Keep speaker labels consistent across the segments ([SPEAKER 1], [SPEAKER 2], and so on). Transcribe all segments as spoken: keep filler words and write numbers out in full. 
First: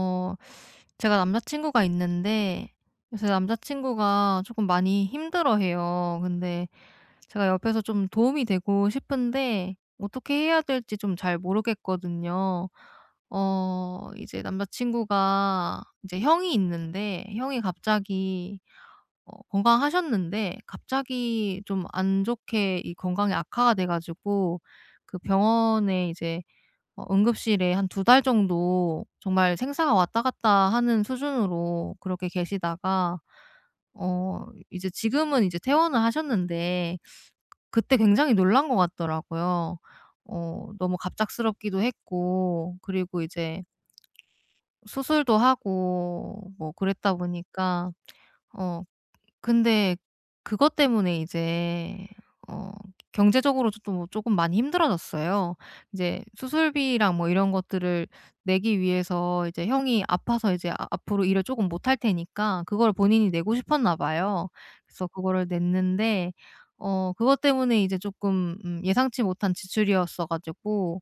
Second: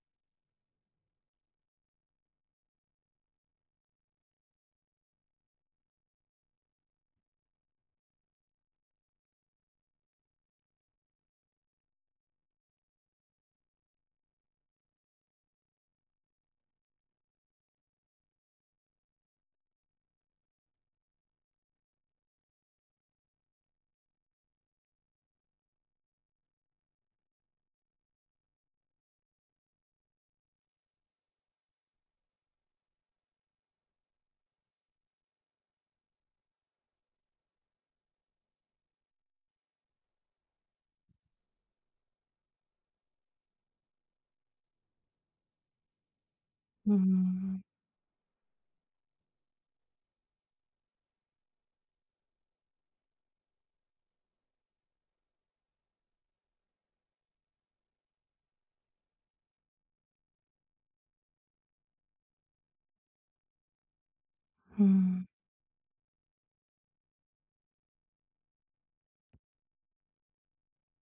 [SPEAKER 1] 어 제가 남자친구가 있는데, 요새 남자친구가 조금 많이 힘들어해요. 근데 제가 옆에서 좀 도움이 되고 싶은데 어떻게 해야 될지 좀 잘 모르겠거든요. 어 이제 남자친구가 이제 형이 있는데, 형이 갑자기 어 건강하셨는데 갑자기 좀 안 좋게 이 건강이 악화가 돼 가지고 그 병원에 이제 어 응급실에 한 두 달 정도 정말 생사가 왔다 갔다 하는 수준으로 그렇게 계시다가 어 이제 지금은 이제 퇴원을 하셨는데, 그때 굉장히 놀란 것 같더라고요. 어 너무 갑작스럽기도 했고 그리고 이제 수술도 하고 뭐 그랬다
[SPEAKER 2] 음.
[SPEAKER 1] 보니까 어 근데 그것 때문에 이제 어 경제적으로 조금 많이 힘들어졌어요. 이제 수술비랑 뭐 이런 것들을 내기 위해서 이제 형이 아파서 이제 아 앞으로 일을 조금 못할 테니까 그걸 본인이 내고 싶었나 봐요. 그래서
[SPEAKER 2] 음.
[SPEAKER 1] 그거를 냈는데 어 그것 때문에 이제 조금 음 예상치 못한 지출이었어 가지고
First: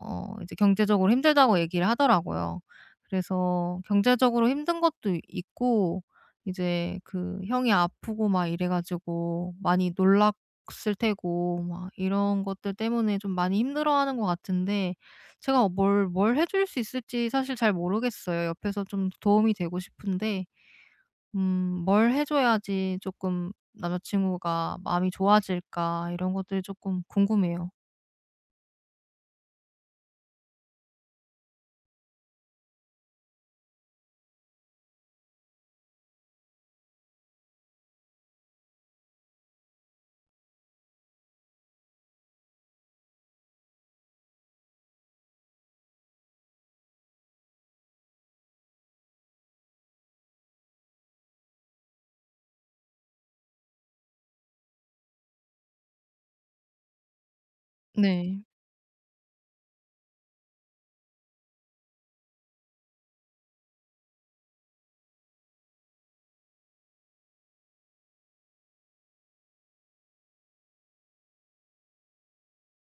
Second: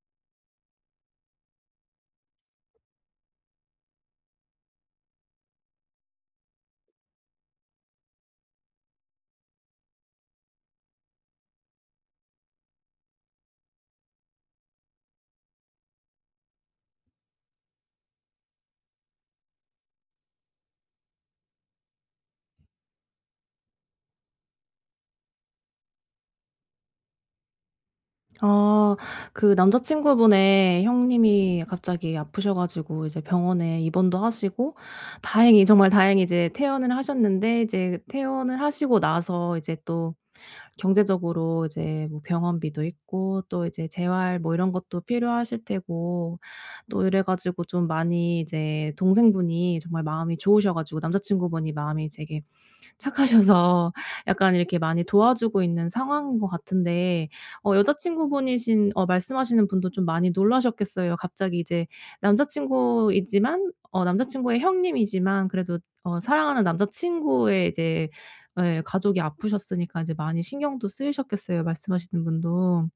[SPEAKER 1] 어 이제 경제적으로 힘들다고 얘기를 하더라고요. 그래서 경제적으로 힘든 것도 이- 있고 이제 그 형이 아프고 막 이래 가지고 많이 놀랐을 테고 막 이런 것들 때문에 좀 많이 힘들어하는 것 같은데 제가 어, 뭘뭘 해줄 수 있을지 사실 잘 모르겠어요. 옆에서 좀 도움이 되고 싶은데 음 뭘 해 줘야지 조금 남자친구가 마음이 좋아질까, 이런 것들이 조금 궁금해요.
[SPEAKER 2] 아, 그 남자친구분의 형님이 갑자기 아프셔 가지고 이제 병원에 입원도 하시고, 다행히 정말 다행히 이제 퇴원을 하셨는데, 이제 퇴원을 하시고 나서 이제 또 경제적으로 이제 뭐 병원비도 있고 또 이제 재활 뭐 이런 것도 필요하실 테고, 또 이래 가지고 좀 많이 이제 동생분이 정말 마음이 좋으셔 가지고, 남자친구분이 마음이 되게 착하셔서 약간 이렇게 많이 도와주고 있는 상황인 것 같은데, 어
[SPEAKER 1] 네.
[SPEAKER 2] 여자친구분이신, 어 말씀하시는 분도 좀 많이 놀라셨겠어요. 갑자기 이제 남자친구이지만, 어 남자친구의 형님이지만, 그래도 어 사랑하는 남자친구의 이제, 예, 가족이 아프셨으니까 이제 많이 신경도 쓰이셨겠어요, 말씀하시는 분도.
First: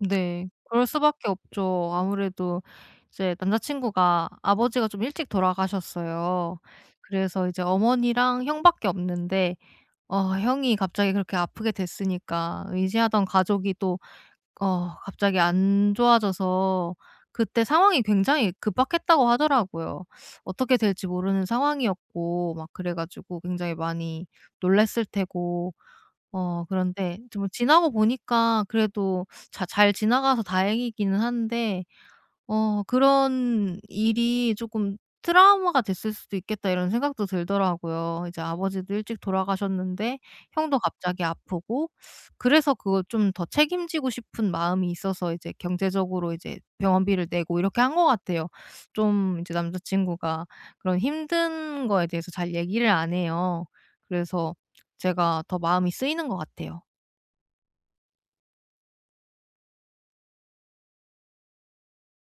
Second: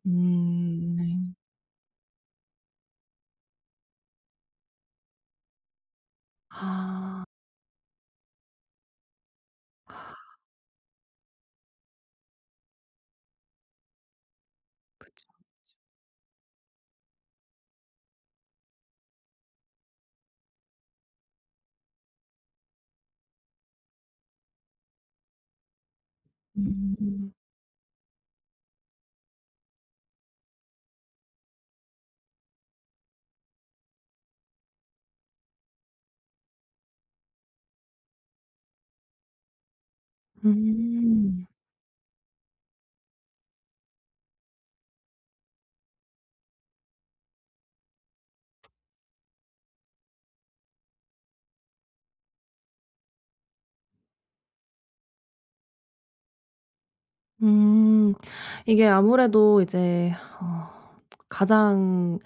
[SPEAKER 1] 네. 그럴
[SPEAKER 2] 음.
[SPEAKER 1] 수밖에
[SPEAKER 2] 네.
[SPEAKER 1] 없죠. 아무래도 이제 남자친구가 아버지가 좀 일찍 돌아가셨어요.
[SPEAKER 2] 아,
[SPEAKER 1] 그래서 이제 어머니랑 형밖에 없는데 어 형이 갑자기 그렇게 아프게 됐으니까 의지하던 가족이 또 어
[SPEAKER 2] 그쵸.
[SPEAKER 1] 갑자기 안 좋아져서 그때 상황이 굉장히 급박했다고 하더라고요. 어떻게 될지 모르는 상황이었고 막 그래 가지고 굉장히 많이 놀랐을 테고 어 그런데
[SPEAKER 2] 음.
[SPEAKER 1] 좀 지나고 보니까 그래도 자 잘 지나가서 다행이기는 한데 어 그런 일이 조금 '트라우마가 됐을 수도 있겠다.' 이런 생각도 들더라고요. 이제 아버지도 일찍 돌아가셨는데 형도 갑자기
[SPEAKER 2] 음.
[SPEAKER 1] 아프고 그래서 그걸 좀 더 책임지고 싶은 마음이 있어서 이제 경제적으로 이제 병원비를 내고 이렇게 한 것 같아요. 좀 이제 남자 친구가 그런 힘든 거에 대해서 잘 얘기를 안 해요. 그래서 제가 더 마음이 쓰이는 것 같아요.
[SPEAKER 2] 음. 이게 아무래도 이제 어 가장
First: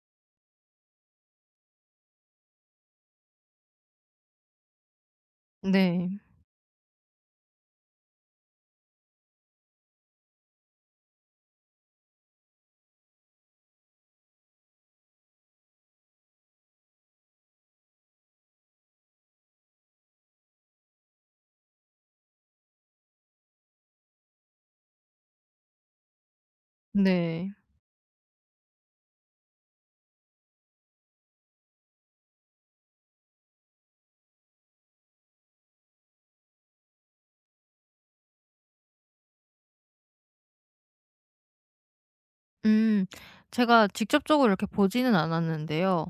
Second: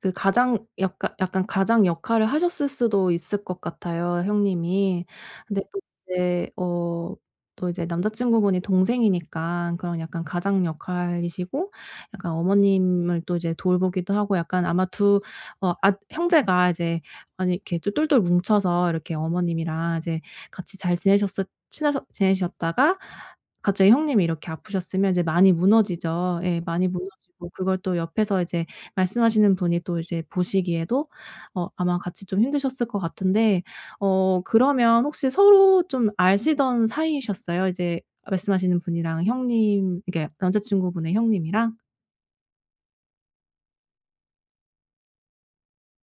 [SPEAKER 2] 그 가장 약간 약간 가장 역할을 하셨을 수도 있을 것 같아요, 형님이. 근데 또
[SPEAKER 1] 네.
[SPEAKER 2] 이제 어 또 이제 남자친구분이 동생이니까 그런 약간 가장 역할이시고, 약간 어머님을 또 이제 돌보기도 하고, 약간 아마 두 어 아 형제가 이제 많이 이렇게 또 똘똘 뭉쳐서 이렇게 어머님이랑 이제 같이 잘 지내셨었 친해서 지내셨다가 갑자기 형님이 이렇게 아프셨으면 이제 많이 무너지죠. 예, 많이
[SPEAKER 1] 네.
[SPEAKER 2] 무너지고, 그걸 또 옆에서 이제 말씀하시는 분이 또 이제 보시기에도 어 아마 같이 좀 힘드셨을 것 같은데. 어 그러면 혹시 서로 좀 아시던 사이이셨어요? 이제 말씀하시는 분이랑 형님, 이게 남자친구분의 형님이랑?
[SPEAKER 1] 음. 제가 직접적으로 이렇게 보지는 않았는데요.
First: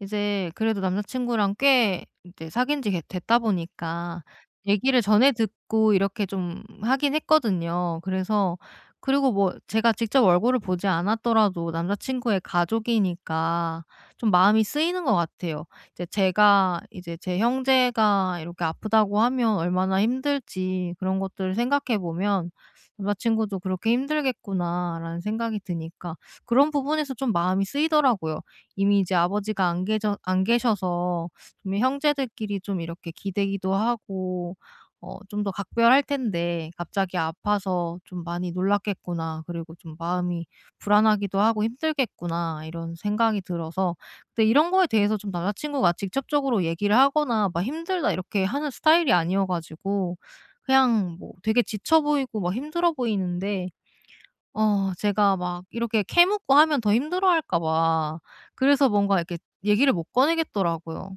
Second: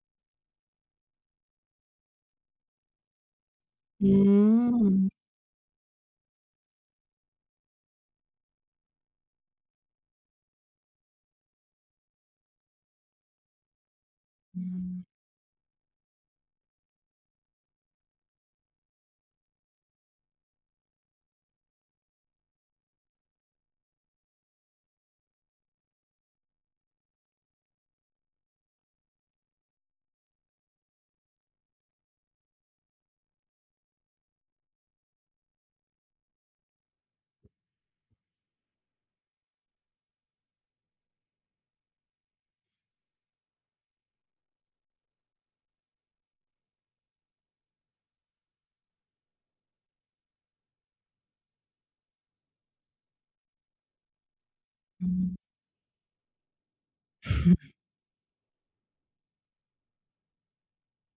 [SPEAKER 1] 이제 그래도 남자친구랑 꽤 이제 사귄 지 됐다 보니까 얘기를
[SPEAKER 2] 음.
[SPEAKER 1] 전에 듣고 이렇게 좀 하긴 했거든요. 그래서 그리고 뭐 제가 직접 얼굴을 보지 않았더라도 남자친구의 가족이니까 좀 마음이 쓰이는
[SPEAKER 2] 음.
[SPEAKER 1] 것 같아요. 이제 제가 이제 제 형제가 이렇게 아프다고 하면 얼마나 힘들지 그런 것들을 생각해 보면 남자친구도 그렇게 힘들겠구나'라는 생각이 드니까 그런 부분에서 좀 마음이 쓰이더라고요. 이미 이제 아버지가 안 계셔 안 계셔서 좀 형제들끼리 좀 이렇게 기대기도 하고 어 좀 더 각별할 텐데 갑자기 아파서 좀 많이 놀랐겠구나. 그리고 좀 마음이 불안하기도 하고 힘들겠구나, 이런 생각이 들어서 근데 이런 거에 대해서 좀 남자친구가 직접적으로 얘기를 하거나 막 "힘들다." 이렇게 하는 스타일이 아니어 가지고 그냥 뭐 되게 지쳐 보이고 막 힘들어 보이는데 어
[SPEAKER 2] 음.
[SPEAKER 1] 제가 막 이렇게 캐묻고 하면 더 힘들어할까 봐 그래서 뭔가 이렇게 얘기를 못 꺼내겠더라고요.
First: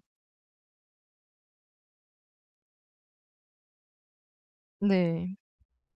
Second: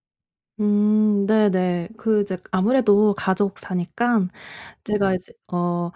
[SPEAKER 2] 음. 네네. 그 이제 아무래도 가족 사니까 제가 이제
[SPEAKER 1] 네.
[SPEAKER 2] 어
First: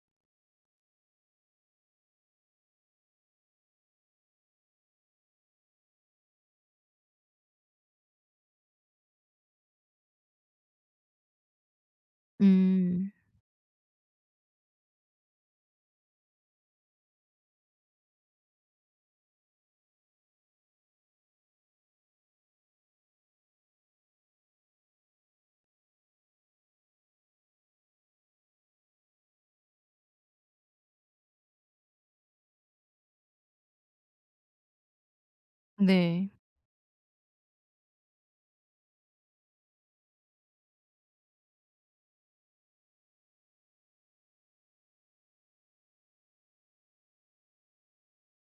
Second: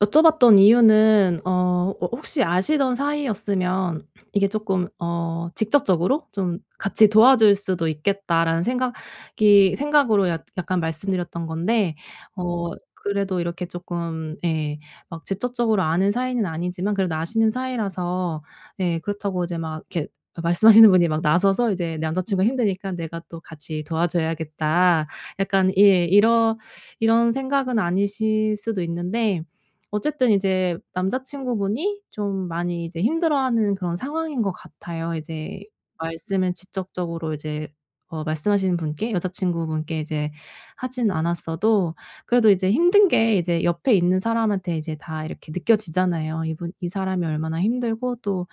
[SPEAKER 2] 여쭤봤던 이유는, 어 어 혹시 아시던 사이였으면 이게 조금 어 직접적으로 좀 '같이 도와줄 수도 있겠다.'라는 생각이 생각으로 약 약간 말씀드렸던 건데, 어
[SPEAKER 1] 음.
[SPEAKER 2] 그래도 이렇게 조금, 예, 막 직접적으로 아는 사이는 아니지만 그래도 아시는 사이라서, 예, 그렇다고 이제 막 이렇게 아, 말씀하시는 분이 막 나서서 이제 "남자친구가 힘드니까 내가 또 같이 도와줘야겠다." 약간, 예, 이런 이런 생각은 아니실 수도 있는데, 어쨌든 이제 남자친구분이 좀 많이 이제 힘들어하는 그런 상황인 것 같아요. 이제
[SPEAKER 1] 네.
[SPEAKER 2] 말씀을 직접적으로 이제 어 말씀하신 분께, 여자친구분께 이제 하진 않았어도 그래도 이제 힘든 게 이제 옆에 있는 사람한테 이제 다 이렇게 느껴지잖아요. 이분, 이 사람이 얼마나 힘들고, 또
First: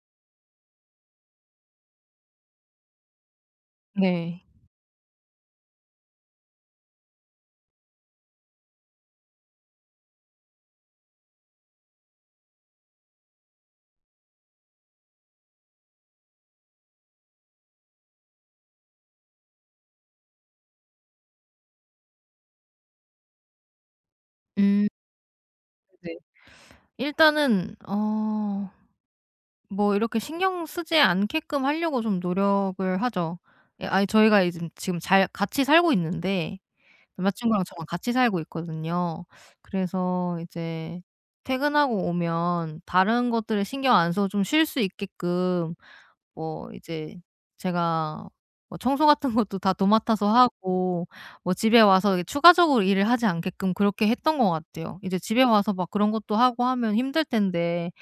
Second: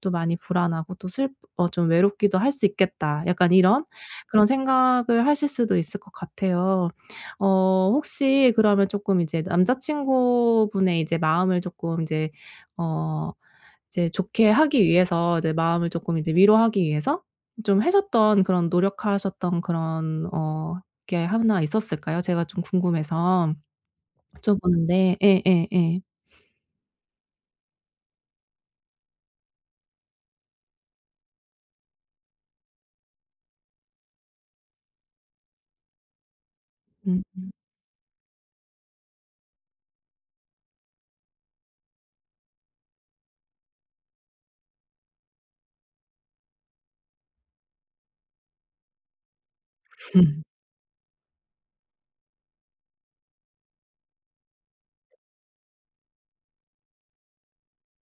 [SPEAKER 2] 또 많이 불안하고, 또 슬 어 좀 외롭기도 할 수 있겠다. 약간 이런
[SPEAKER 1] 네.
[SPEAKER 2] 그런 생각을 하실 수도 있을 것 같아요. 어 혹시 그러면 쪼끔 이제 남자친구분의 이제 마음을 쪼끔 이제 어 이제 좋게 하기 위해서 이제 마음을 쪼끔 이제 위로하기 위해서 좀 하셨던 그런 노력하셨던 그런 어게나 있었을까요? 제가 좀 궁금해서
[SPEAKER 1] 음
[SPEAKER 2] 여쭤보는데. 예예예.
[SPEAKER 1] 네. 일단은 어 뭐 이렇게 신경 쓰지 않게끔 하려고 좀 노력을 하죠. 예 아니 저희가 이즘 지금 잘 같이 살고 있는데,
[SPEAKER 2] 음.
[SPEAKER 1] 남자친구랑 저랑 같이 살고 있거든요. 그래서 이제 퇴근하고 오면 다른 것들을 신경 안 써서 좀 쉴 수 있게끔 뭐 이제 제가 뭐 청소 같은 것도 다 도맡아서 하고 뭐 집에 와서 이렇게 추가적으로 일을 하지 않게끔 그렇게 했던 것 같아요. 이제 집에 와서 막 그런 것도 하고 하면 힘들 텐데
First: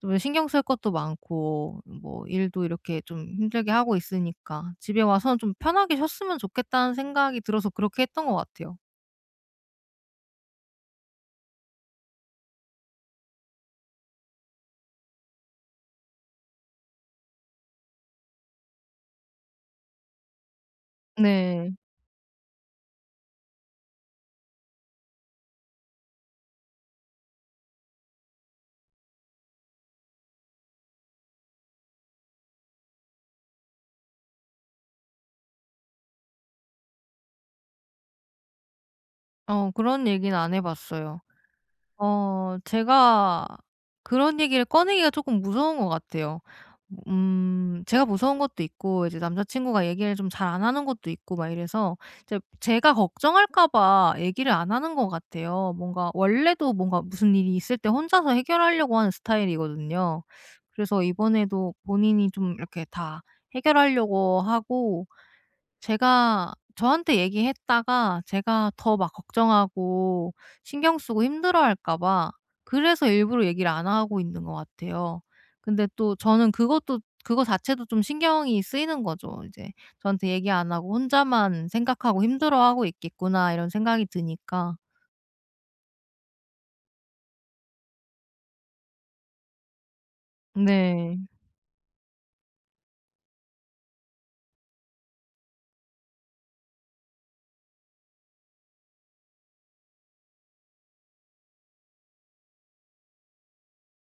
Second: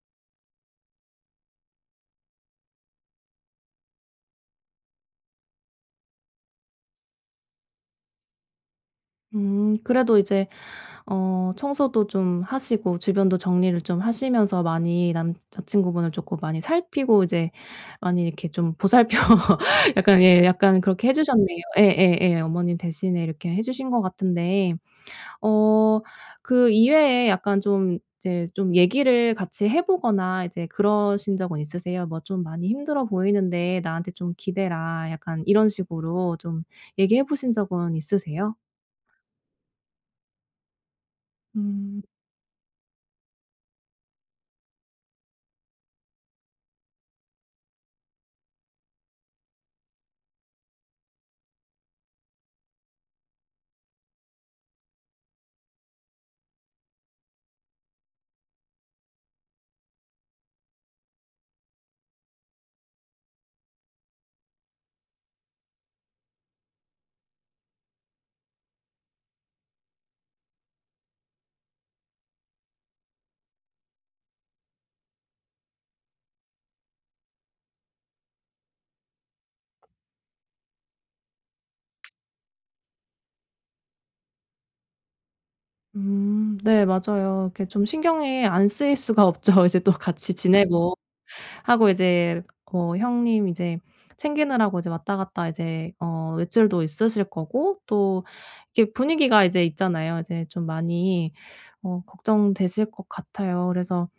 [SPEAKER 1] 좀 신경 쓸 것도 많고 뭐 일도 이렇게 좀 힘들게 하고 있으니까 집에 와서는 좀 편하게 쉬었으면 좋겠다는 생각이 들어서 그렇게 했던 것 같아요.
[SPEAKER 2] 음. 그래도 이제 어 청소도 좀 하시고 주변도 정리를 좀 하시면서 많이 남자친구분을 조금 많이 살피고, 이제 많이 이렇게 좀 보살펴 약간, 예, 약간 그렇게 해 주셨네요.
[SPEAKER 1] 네.
[SPEAKER 2] 예예예. 어머님 대신에 이렇게 해 주신 것 같은데. 어 그 이외에 약간 좀 이제 좀 얘기를 같이 해 보거나 이제 그러신 적은 있으세요? "뭐 좀 많이 힘들어 보이는데 나한테 좀 기대라." 약간 이런 식으로 좀 얘기해 보신 적은 있으세요?
[SPEAKER 1] 어 그런 얘기는 안 해 봤어요.
[SPEAKER 2] 음.
[SPEAKER 1] 어 제가 그런 얘기를 꺼내기가 조금 무서운 것 같아요. 음 제가 무서운 것도 있고 이제 남자 친구가 얘기를 좀 잘 안 하는 것도 있고 막 이래서 이제 제가 걱정할까 봐 얘기를 안 하는 것 같아요. 뭔가 원래도 뭔가 무슨 일이 있을 때 혼자서 해결하려고 하는 스타일이거든요. 그래서 이번에도 본인이 좀 이렇게 다 해결하려고 하고 제가 저한테 얘기했다가 제가 더 막 걱정하고 신경 쓰고 힘들어할까 봐 그래서 일부러 얘기를 안 하고 있는 것 같아요. 근데 또 저는 그것도 그거 자체도 좀 신경이 쓰이는 거죠. 이제 저한테 얘기 안 하고 혼자만 생각하고 힘들어하고 있겠구나, 이런 생각이 드니까.
[SPEAKER 2] 음. 네, 맞아요. 이렇게 좀 신경이 안 쓰일 수가 없죠. 이제 또 같이 지내고
[SPEAKER 1] 네.
[SPEAKER 2] 하고, 이제 어 형님 이제 챙기느라고 이제 왔다 갔다 이제 어 외출도 있으실 거고, 또 이게 분위기가 이제 있잖아요. 이제 좀 많이 어 걱정되실 것 같아요. 그래서.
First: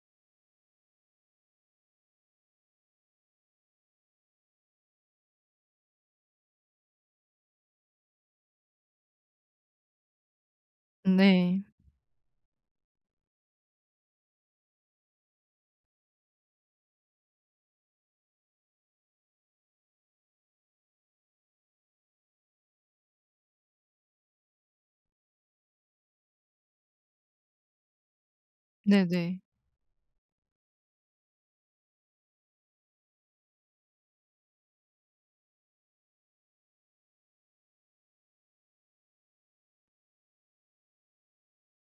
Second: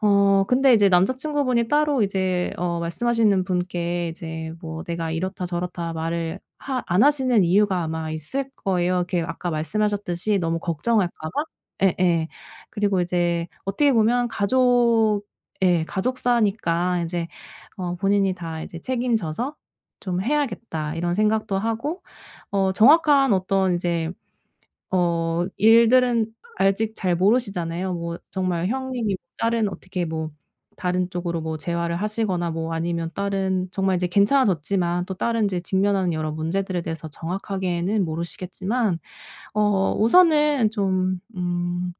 [SPEAKER 2] 어 근데 이제 남자친구분이 따로 이제 어 말씀하시는 분께 이제 뭐 "내가 이렇다 저렇다." 말을 하 안 하시는 이유가 아마 있을 거예요. 이렇게 아까 말씀하셨듯이 너무 걱정할까 봐?
[SPEAKER 1] 네.
[SPEAKER 2] 예예. 그리고 이제 어떻게 보면 가족, 예, 가족사니까 이제 어 본인이 다 이제 책임져서 좀 해야겠다 이런 생각도 하고. 어 정확한 어떤 이제 어 일들은 아직 잘 모르시잖아요. 뭐 정말 형님이 뭐
[SPEAKER 1] 네네.
[SPEAKER 2] 다른 어떻게 뭐 다른 쪽으로 뭐 재활을 하시거나, 뭐 아니면 다른 정말 이제 괜찮아졌지만 또 다른 이제 직면하는 여러 문제들에 대해서 정확하게는 모르시겠지만, 어 우선은 좀, 음,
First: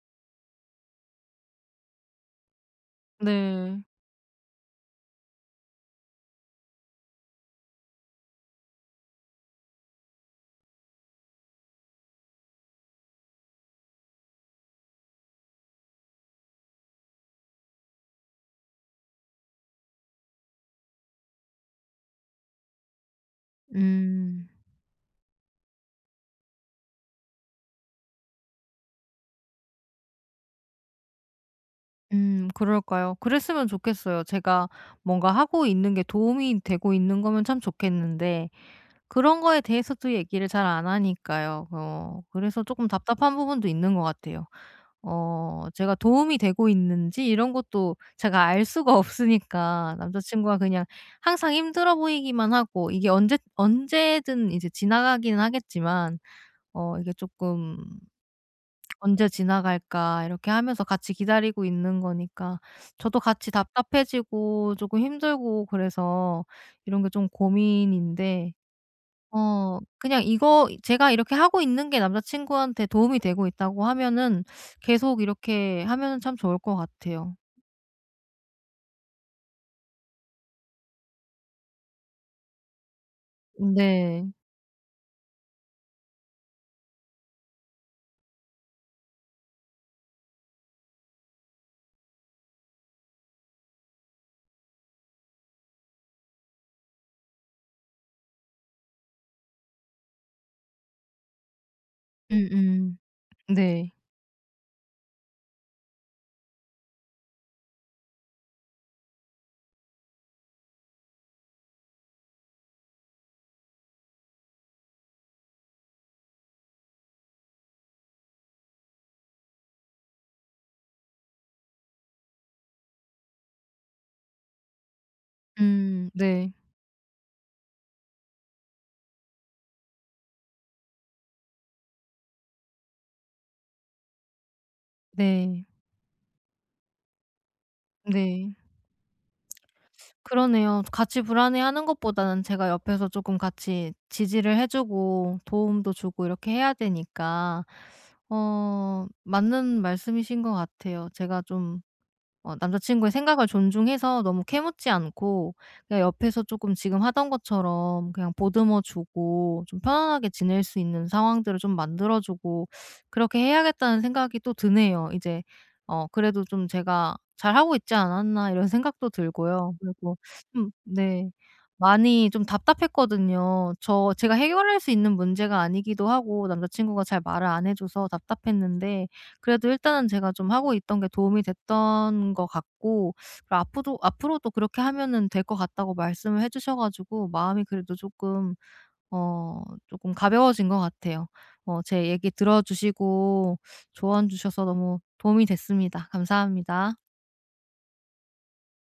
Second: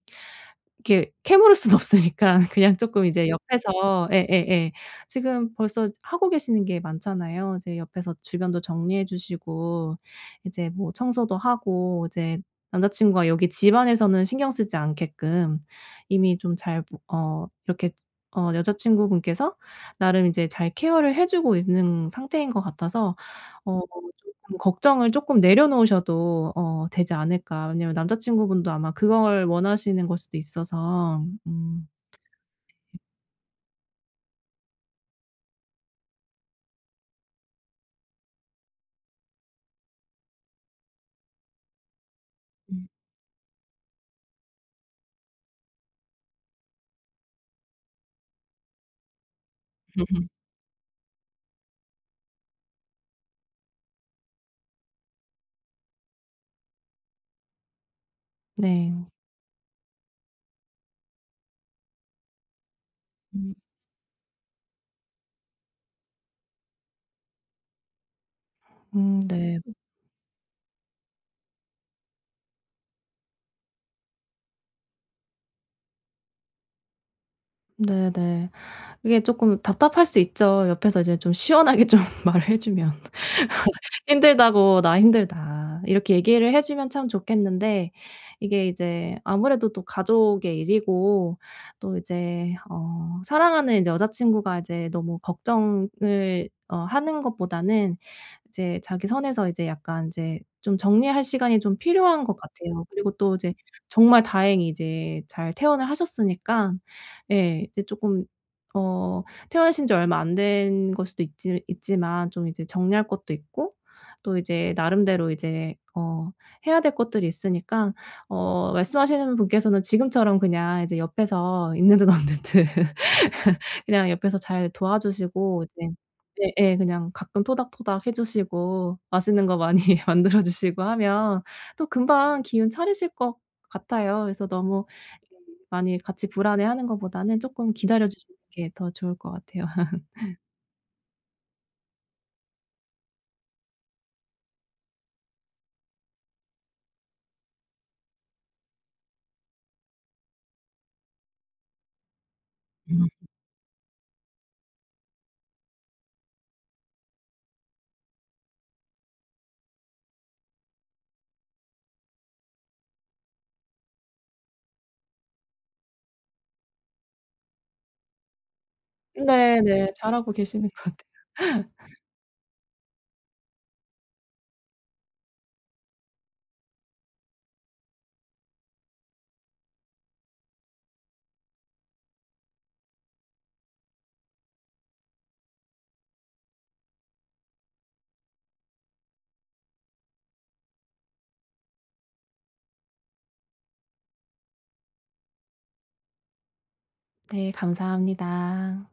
[SPEAKER 2] 이렇게 캐물을 수는 없으니까 그냥 쪼끔 이제
[SPEAKER 1] 네.
[SPEAKER 2] 옆에서. 예예예. 지금 벌써 하고 계시는 게 많잖아요. 이제 옆에서 주변도 정리해 주시고, 이제 뭐 청소도 하고, 이제 남자친구가 여기 집안에서는 신경 쓰지 않게끔 이미 좀 잘, 뭐, 어 이렇게 어 여자친구분께서 나름 이제 잘 케어를 해 주고 있는 상태인 것 같아서. 어
[SPEAKER 1] 음.
[SPEAKER 2] 쪼끔 걱정을 쪼끔 내려놓으셔도 어 되지 않을까. 왜냐면 남자 친구분도 아마 그걸 원하시는 걸 수도 있어서. 음.
[SPEAKER 1] 음 그럴까요? 그랬으면 좋겠어요. 제가 뭔가 하고 있는 게 도움이 되고 있는 거면 참 좋겠는데 그런 거에 대해서도 얘기를 잘 안 하니까요. 어 그래서 조금
[SPEAKER 2] 음.
[SPEAKER 1] 답답한 부분도 있는 것 같아요. 어 제가 도움이 되고 있는지 이런 것도 제가 알 수가 없으니까 남자 친구가 그냥 항상 힘들어 보이기만 하고, 이게 언제 언제든 이제 지나가기는 하겠지만 어 이게 조금
[SPEAKER 2] 네.
[SPEAKER 1] '언제 지나갈까.' 이렇게 하면서 같이 기다리고 있는 거니까 저도 같이
[SPEAKER 2] 음.
[SPEAKER 1] 답답해지고 조금 힘들고 그래서 이런 게 좀 고민인데
[SPEAKER 2] 음. 네.
[SPEAKER 1] 어 그냥 이거 제가 이렇게 하고 있는 게 남자 친구한테 도움이 되고 있다고 하면은 계속 이렇게 하면은 참 좋을 것 같아요.
[SPEAKER 2] 네네. 이게 쪼끔 답답할 수 있죠. 옆에서 이제 좀 시원하게 좀 말을 해 주면.
[SPEAKER 1] 네.
[SPEAKER 2] 힘들다고 "나 힘들다." 이렇게 얘기를 해 주면 참 좋겠는데, 이게 이제 아무래도 또 가족의 일이고, 또 이제 어 사랑하는 이제 여자친구가 이제 너무 걱정을 어 하는 것보다는 이제 자기 선에서 이제 약간 이제 좀 정리할 시간이 좀 필요한 것 같아요.
[SPEAKER 1] 음음.
[SPEAKER 2] 그리고 또 이제
[SPEAKER 1] 네.
[SPEAKER 2] 정말 다행히 이제 잘 퇴원을 하셨으니까, 예, 이제 쪼끔, 어 퇴원하신 지 얼마 안 된 걸 수도 있지 있지만, 좀 이제 정리할 것도 있고 또 이제 나름대로 이제 어 해야 될 것들이 있으니까. 어 말씀하시는 분께서는 지금처럼 그냥 이제 옆에서 있는 듯 없는 듯 그냥 옆에서 잘 도와주시고 이제,
[SPEAKER 1] 음 네.
[SPEAKER 2] 예예, 그냥 가끔 토닥토닥 해 주시고 맛있는 거 많이 만들어 주시고 하면 또 금방 기운 차리실 것 같아요. 그래서 너무
[SPEAKER 1] 네.
[SPEAKER 2] 많이 같이 불안해하는 것보다는 조금 기다려 주시는
[SPEAKER 1] 네.
[SPEAKER 2] 게 더 좋을 것 같아요.
[SPEAKER 1] 그러네요. 같이 불안해하는 것보다는 제가 옆에서 조금 같이 지지를 해 주고 도움도 주고 이렇게 해야 되니까 어 맞는 말씀이신 것 같아요. 제가 좀 어 남자친구의 생각을 존중해서 너무 캐묻지 않고 그냥 옆에서 조금 지금 하던 것처럼 그냥 보듬어 주고 좀 편안하게 지낼 수 있는 상황들을 좀 만들어 주고 그렇게 해야겠다는 생각이 또 드네요. 이제 어 그래도 좀 제가 '잘하고 있지 않았나.' 이런 생각도 들고요.
[SPEAKER 2] 네네.
[SPEAKER 1] 그리고
[SPEAKER 2] 잘하고 계시는
[SPEAKER 1] 좀.
[SPEAKER 2] 것 같아요.
[SPEAKER 1] 네. 많이 좀 답답했거든요. 저 제가 해결할 수 있는 문제가 아니기도 하고 남자친구가 잘 말을 안 해 줘서 답답했는데 그래도 일단은 제가 좀 하고 있던 게 도움이 됐던 것 같고, 그리고 앞으로 앞으로도 그렇게 하면은 될 것 같다고 말씀을 해 주셔 가지고 마음이 그래도 조금 어쪼 가벼워진 것 같아요. 어 제 얘기 들어 주시고 조언 주셔서 너무 도움이 됐습니다. 감사합니다.
[SPEAKER 2] 네, 감사합니다.